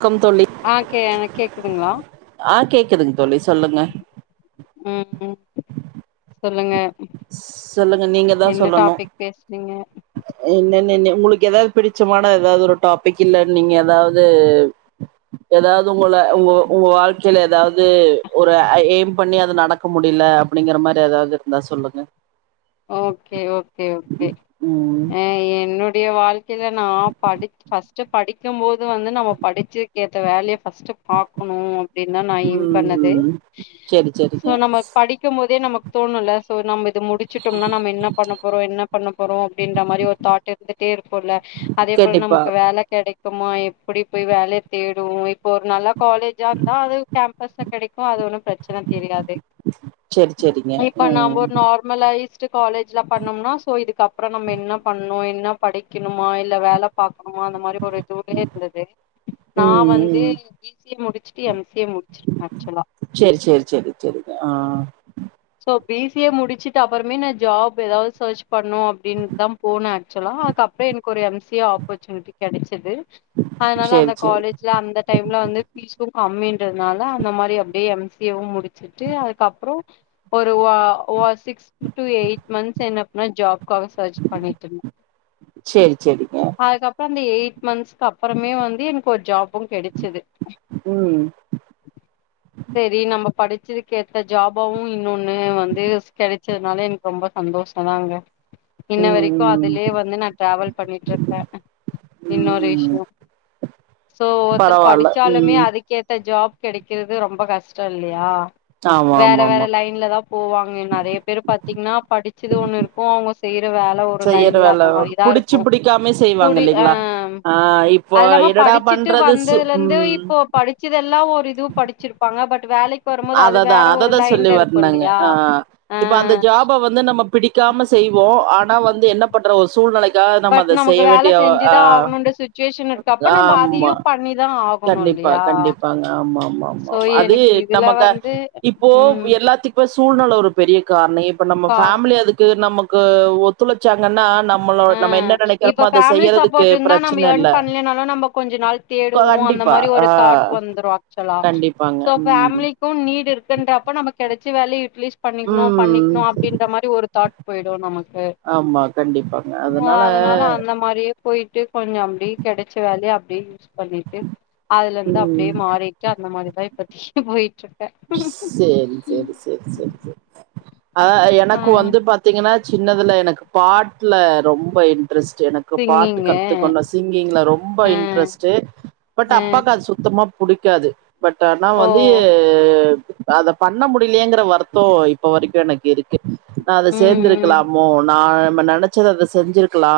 க்கம் தோழி ஆ கே ஆ கேக்குதுங்களா ஆ கேக்குதுங்க தோழி சொல்லுங்க ம் ம் சொல்லுங்க சொல்லுங்க நீங்க தா என்ன சொல்லணு டாபிக் பேசுறீங்க என்னென்னனு உங்களுக்கு ஏதாவது பிடிச்சமான ஏதாவது ஒரு டாபிக் இல்ல நீங்க ஏதாவது ஏதாவது உங்கள அ உங்க உங்க வாழ்க்கையில ஏதாவது ஒரு அ ஏம் பண்ணி அத நடக்க முடில அப்டிங்கற மாரி ஏ தாது இருந்தா சொல்லுங்க ஓகே ஓகே ஓகே ம் ஆ என்னோ டைய வாழ்க்கையில நா படிக் ஃபஸ்ட்டு படிக்கும் போது வந்து நம்ம படிச்சக்கேத்த வேலைய ஃபஸ்ட்டு பாக்கணு அப்டின்தா நா ஏம் பண்ணது ம் செரி சோ செரிங்க நம்ம படிக்கும் போதே நமக் தோணுல சோ நம்ம இது முடிச்சுட்டோம்னா நம்ம என்ன பண்ண போறோ என்ன பண்ண போறோ அப்டின்ற மாரி ஒரு தாட் இருந்துட்டே இருக்குல்ல அதே போல கண்டிப்பா நமக்கு வேல கெடைக் குமா எப்படி போய் வேலைய தேடுவோ இப்போ ஒரு நல்லா காலேஜா இருந்தா அது கேம்பஸ்ல கெடைச்சா அது ஒன்னு பிரச்சன தெரியாது செரி செரிங்க இப்ப நம்ப ம் ஒரு நார்மலாய் காலேஜ்ல பண்ணனோம்னா சோ இதுக்கு அப்புறோ நம்ம என்ன பண்ணு என்ன படிக்கணுமா இல்ல வேல பாக்கணுமா அந்த மாரி ஒரு இதூலேயே இருந்தது ம் நா வந்து ம் பி சி ஏ முடிச்சுட்டு எம் சி ஏ முடிச்சுருக்கே ஆக்சுவலா செரி செரி செரிங்க ஆ இப்போ பி சி ஏ முடிச்சுட்டு அப்புறமே நா ஜாப் ஏதாவது சர்ச் பண்ணு அப்டின்னுதா போனே ஆக்சுவலா அப் புறோ எனக்கு ஒரு எம் சி ஏ ஆப்பர்ச்சுனிட்டி கெடைச்சுது ம் அதனால அந்த காலேஜ்ல அந்த டைம்ல வந்து ஃபீஸு கம்மின்றதுனால அந்த மாரி அப்டியே எம் சி ஏவு முடிச்சுட்டு அதுக்கப்புறோ ஒரு வ வா சிக்ஸ் டு எயிட் மந்த்ஸ் என்ன பண்ணே ஜாப்காக சர்ச் பண்ணிட்ருந்தே செரி செரிங்க அதுக்கப்புறோ அந்த எயிட் மந்ஸ்க்கு அப்புறமே வந்து எனக்கு ஒரு ஜாபு கெடச்சுது ம் செரி நம்ம படிச்சதுக்கு ஏத்த ஜாபாவு இன்னொன்னு வந்து எஸ் கெடைச்சதுனால எனக்கு ரொம்ப சந்தோஷோ தாங்க இன்ன வரைக்கு ம் ம் அதுலயே வந்து நா ட்ராவல் பண்ணிட்டு இருக்கே ம் இன்னொரு ம் விஷயோ சோ ஒருத்தர் பரவால்ல படிச்சாலுமே ம் அதுக்கேத்த ஜாப் கெடைக்கிறது ரொம்ப கஷ்டோ இல்லையா ஆமா வேற ஆமா வேற ஆமா லைன்ல தா போவாங்க நெறைய பேர் பாத்தீங்கன்னா படிச்சது ஒண்ணு இருக்கு அவங்க செய்ய ற வேல ஒரு செய்யற லைன்ல வேல அந்த மாரி தா புடிச்சு இருக்கு புடிக்காமே செய்வாங்க கூடி ஆ இல்லைங்களா ஆ இப்போ அது இல்லாம ப என்னடா டிச்சுட்டு பண்றது சு வந்ததுல இருந்து ம் இப்போ படிச்சதெல்லா ஒரு இது படிச்சிருப்பாங்க பட் வேலைக் கு வரும்போது அது வேற ஒரு லைன்ல இரு நாங்க ஆ இப்ப அந்த ஜாப வந்து நம்ம பி டிக்காம செய்வோ ஆனா வந்து என்ன பண்றது ஒரு சூழ்நிலைக் கா நம்ம பட் அத நமக்கு செய்ய வேல வேண்டிய ஆ செஞ்சுதா ஆகணுன்ற சுச்சுவேஷன் இருக்கப்ப நம்ம ஆமா அதையு பண்ணிதா ஆகணு கண்டிப் ப்பா இல்லையா கண்டிப்பாங்க ஆமா ஆமா ஆமா சோ ஆ அது எனக்கு இதுல நமக்கு வந்து இப்போ ம் எல்லாத்துக்குமே சூழ்நல ஒரு பெரிய காரணம் இப்போ நம்ம பார ஃபேமிலி அதுக்கு நமக்கு ஒத்துழைச்சாங்கன்னா நம்மளோ நம்ம ம் என்ன இப்ப நெனைக்கிறோமோ அத ஃபேமிலி செய்யறதுக்கு சப்போர்ட் இருந்தா நம்ம பிரச்சன ஏர்ன் இல்ல. பண்ணலனாலும் நம்ம கொஞ்சோ நாள் தேடுவோம் அந்த கண்டிப்பா. மாரி ஆ ஒரு தாட் வந்துரு ஆக்சுவலா கண்டிப்பாங்க. சோ ம். ஃபேமிலி கு நீடு இருக்குன்றப்ப நம்ம கிடைச்சி வேலய யுட்லீஸ் பண்ணிக்கணு ம். பண்ணிக்கணு அப்படின்ற மாரி ஒரு தாட் போயிடு நமக் ஆமா கண்டிப்பா ஓ அதனால அந்த மாரியே போயிட்டு கொஞ்சோ அப்படியே கடைச்ச வேலைய அப்படிய யுஸ் பண்ணிட்டு அதுலந்து அப்படியே ம். மாறிட்டு அந்த மாரிதா இப்பத்திகு போயிட்டு இரு செரி செரி செரி செரி செ ஆ ஆ எனக்கு வந்து பாத்தீங்கன்னா சின்னதுல எனக்கு பாடல ரொம்ப இன் ட்ரெஸ்ட் எனக்கு பாட்டு சிங்கிங்கு கத்துக்கணும் சிங்கிங்ல ரொம்ப ஆ இன்ட்ரெஸ்ட் பட் ஆ அப்பாக்கு அது சுத்தமா புடிக்காது பட் ஆனா ஓ வந்து அத பண்ண முடியலங்கற வருத்தம் இப்ப வரைக்கும் எனக்கு இருக்கு ந அத ம் ம் சேந்திருக்கலாமோ நா நம்ம நினைச்சத அத செஞ்சிருக்கலா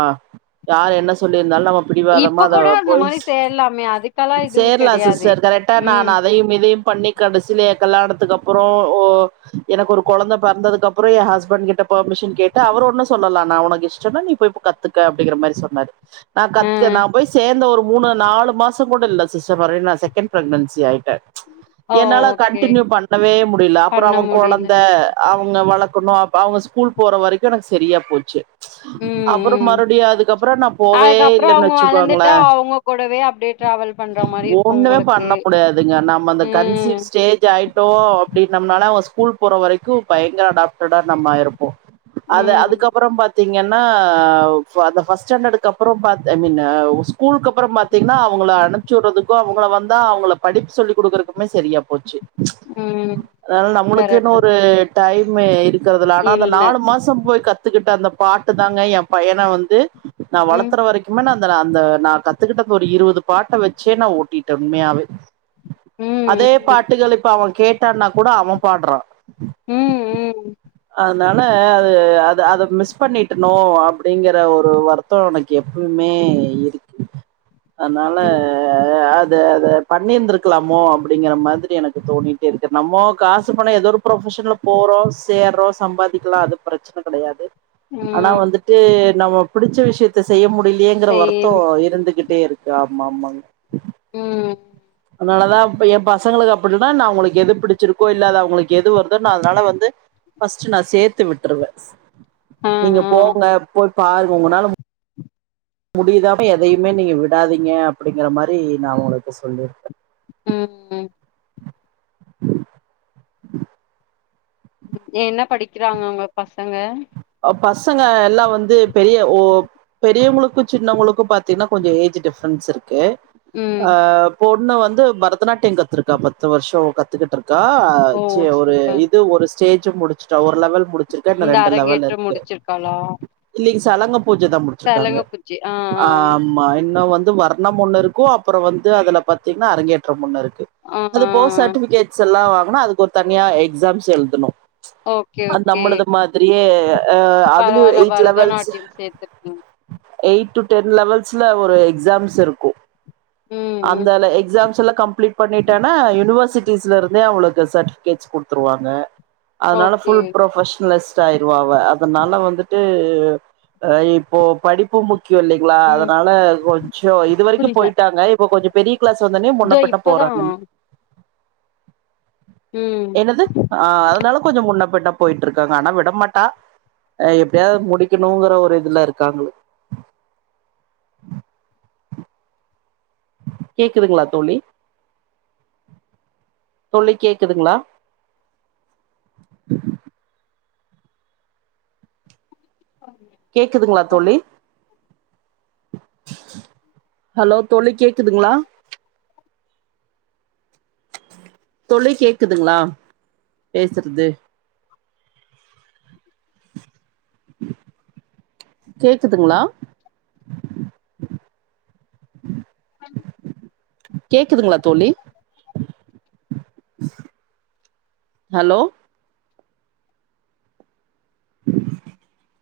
யார் என்ன சொல்லிருந்தாலும் நம்ம இப்ப பிடிவாதமா கூட அந்த போய் மாரி செய்யலாமே அதுக்கெல்லா இதுவு சேரலா கெடையாதே சிஸ்டர் கரெக்டா நா ம் அதையும் இதையும் பண்ணி கடைசி லே கல்யாணத்துக்கு அப்ரோ ஓ எனக்கு ஒரு குழந்த பெறந்தது அப்ரோ எ ஹஸ்பண்ட் கிட்ட பெர்மிஷன் கேட்டு டா அவர் ஒண்ணு சொல்லலா நா உனக்கு இஷ்டம்ன்னா நீ போய் கத்துக்க அப்படிங்கிற மாரி சொன்னாரு நான் ஆ கத்து நான் போய் சேர்ந்த ஒரு மூணு நாலு மாசோ கூட இல்ல சிஸ் மருடி நா செகண்ட் பிரெக்னன்சி ஆயிட்ட ஓ என்னால ஓகே கண்டடினியூ பண்ணவே முடியல அப்ரோ பண்ண அவ முடியல குழந்த அவங் ல வளக்கணு ப அவங்க ஸ்கூல் போற வரைக்கு எனக்கு சரியா போச்சு ம் அப்ரோ ம் மறுபடியு அதுக்கப்ரோ நா போவே அதுக்கப்புறோ இல்லன்னு அவங்க வளந்துட்டா வச்சுக்கோங்களே அவங்க கூடவே அப்டியே டிராவல் பண்ற மாரி இருக்கு ஒண்ணுமே உங்களுக்கு பண்ண முடியாதுங்க நம்ம அந்த ம் கன்சிவ் ஸ்டேஜ் ஆயிட்டோ அப்படிம்னால ஸ்கூல் போற வரைக் கு பயங்கர அடாப்டடா நம்ம இருப்போ அது ம் அதுக்கப்ரோ பாத்தீங்கன்னா அ ஃபர்ஸ்ட் ஸ்டாண்டர்டுக்கு அப்ரோ பாத்து ஐ மீன் ஸ்கூலுக்கு அப்ரோ பாத்தீங்கன்னா அவங்கள அமைச்சுவிடறதுக்கு அவ வந்தா அவங்கள படிப்பு சொல்லி் கொடுக்கறக் மே சரியா போச்சு ம் அதாது நம்மளுக்குன்ன கரெக்ட் தா ஒரு டைம் இருக் கறதுல ஆனா அந்த இல்ல நாலு மாசம் போய் கத்துக்கிட்ட அந்த பாட்டு தாங்க என் பையன வந்து நா ம் வளதுற வரைக்குமேந் அந்த நா கத்துக்கிட்டது ஒரு இருவது பாட்ட வச்சே நா ஓட்டிட்ட உண்மையாவே அதே ம் பாட்டுகள் இப்ப அவ கேட்டான்னா கூட அவ பாடுறான் ம் ம் ம் அ அதால அது அத மிஸ் பண்ணட்டநோ அப்படிங்கற ஒரு வருத்தோ எனக்கு எப்புமே எ இருக்கு அனால ம் அது அத பண்ணிருந்திருக்கலாமோ அப்படிங்கிற மாதிரி எனக்கு தோணட்ட இருக்க நம்ம காசு பண ஏதோ ஒரு ப்ரொபஷன்ல போறோம் சேரோ சம்பாதி பாதிக்கலாம் அது பிரச்சன கிடையாது ஆனா ம் வந்துட்டு நம்ம பிடிச்ச விஷயத்த செய்ய முடியலையேங்கிற சேம் வருத்தம் இருந்துகிட்டே இருக்கு காமமாங்க உம் அனாலதா இப்ப என் பசங்களுக்கு அப்படின்னா நான் உங்களுக்கு எது பிடிச்சிருக்கோ இல்லாத அவங்களுக்கு எது வருதோ நா அதனால வந்து பஸ்ட்ட் நா சேத்து விட்டுருவ ஆ நீங்க ஆ போங்க போய் பாருங்க உங்களனால முடியுதாக எதையுமே நீங்க விடாதீங்க அப்டிங்கற மாரி நா உங்கள்ட்ட சொல்லிருக்கே ம் ம் என்ன படிக்கிறாங்க ஒங்க பசங்க பசங்க எல்லா வந்து பெரிய ஓ பெரியவ்ங்களுக்கு சின்னவங்களுக்கு பாத்தீனா கொஞ்ச ஏஜு டிஃப்ரென்ட் ஸ் இருக்கு ம் ஆ பொண்ணு வந்து பரதநாட்டியம் கத்துருக்கா பத்து வர்ஷ கத்துக்கிட்ருக் கா ஓ சோ ஒரு சூப்பர் இதுவு ஒரு ஸ்டேஜு முடிச்ட்டே ஒரு லெவல் முடிச்சிருக்கே இன்ன ரெண்டு லெவல் இருக் கு முடிச்சிட்டாளா இல்லைங்க சலங்க பூஜ தா முடிச்சிருக்காங்க ஆ ஆ் ஆமா இன்னு வந் து வர்ணம் ஒன்னு இருக்கு அப்பற வந்து அதுல பாத்தீங்னா அரங்கேற்றம் ஒன்னு இருக் கு ஆ ஆ அது ஆ போக சர்ட்டிஃபிகேட்ஸெல்லா வாங்க அதுக்கு ஒரு தனியா எக்ஸாம்ஸ் எழுதணு ஓகே அ ஓகே நம்மளுது மாதிரியே இப்ப அதுலே பரவால்ல எய்ட் லெவல்ஸு பரதநாட்டியம் சேத்துருக்கீங்க எய்ட்டு டென் லெவல்ஸ்ல ஒரு எக்ஸாம்ஸ் இருக்கு ம் அந்த ம் அதுல எக்ஸாம்ஸெல்லா கம்ப்ளீட் பண்ணிட்டேனா யூனிவர்சிட்டிஸ்ல இருந்தே அவ்ங்களுக்கு சர்டிஃபிகேட்ஸ் குடுத்துருவாங்க அதுனால ஓகே ஃபுல் ப்ரொஃபஷ்னலிஸ்ட் ஆயிருவாங்க அத் துனால வந்துட்டு அ இப்போ படிப்பு முக் கியமுங்ளா ம் அதனால கொஞ்சொ இது வரைக்கு புரில போயிட்டாங்க இப்ப கொஞ்ச பெரிய கிளாஸ் வந்தோனே இதோ முன்னப் பின்ன போற இப்பதா சாப்ணும் ம் என்னது ஆ அதுனால கொஞ்ச முன்னப்பின்ன போயிட்ருக்காங்க ஆனா விட மாட்டா அ எப்டியாவ்து முடிக்கணுங்கிற ஒரு இதுல இருக்காங்க கேக்குதுங்ளா தோழி தோழி கேக்குதுங்களா கேக்குதுங்களா தோழி ஹலோ தோழி கேக்குதுங்ளா தோழி கேக்குதுங்ளா பேசுறது கேக்குதுங்ளா கேக்குதுங்ளா தோழி ஹலோ [inaudible]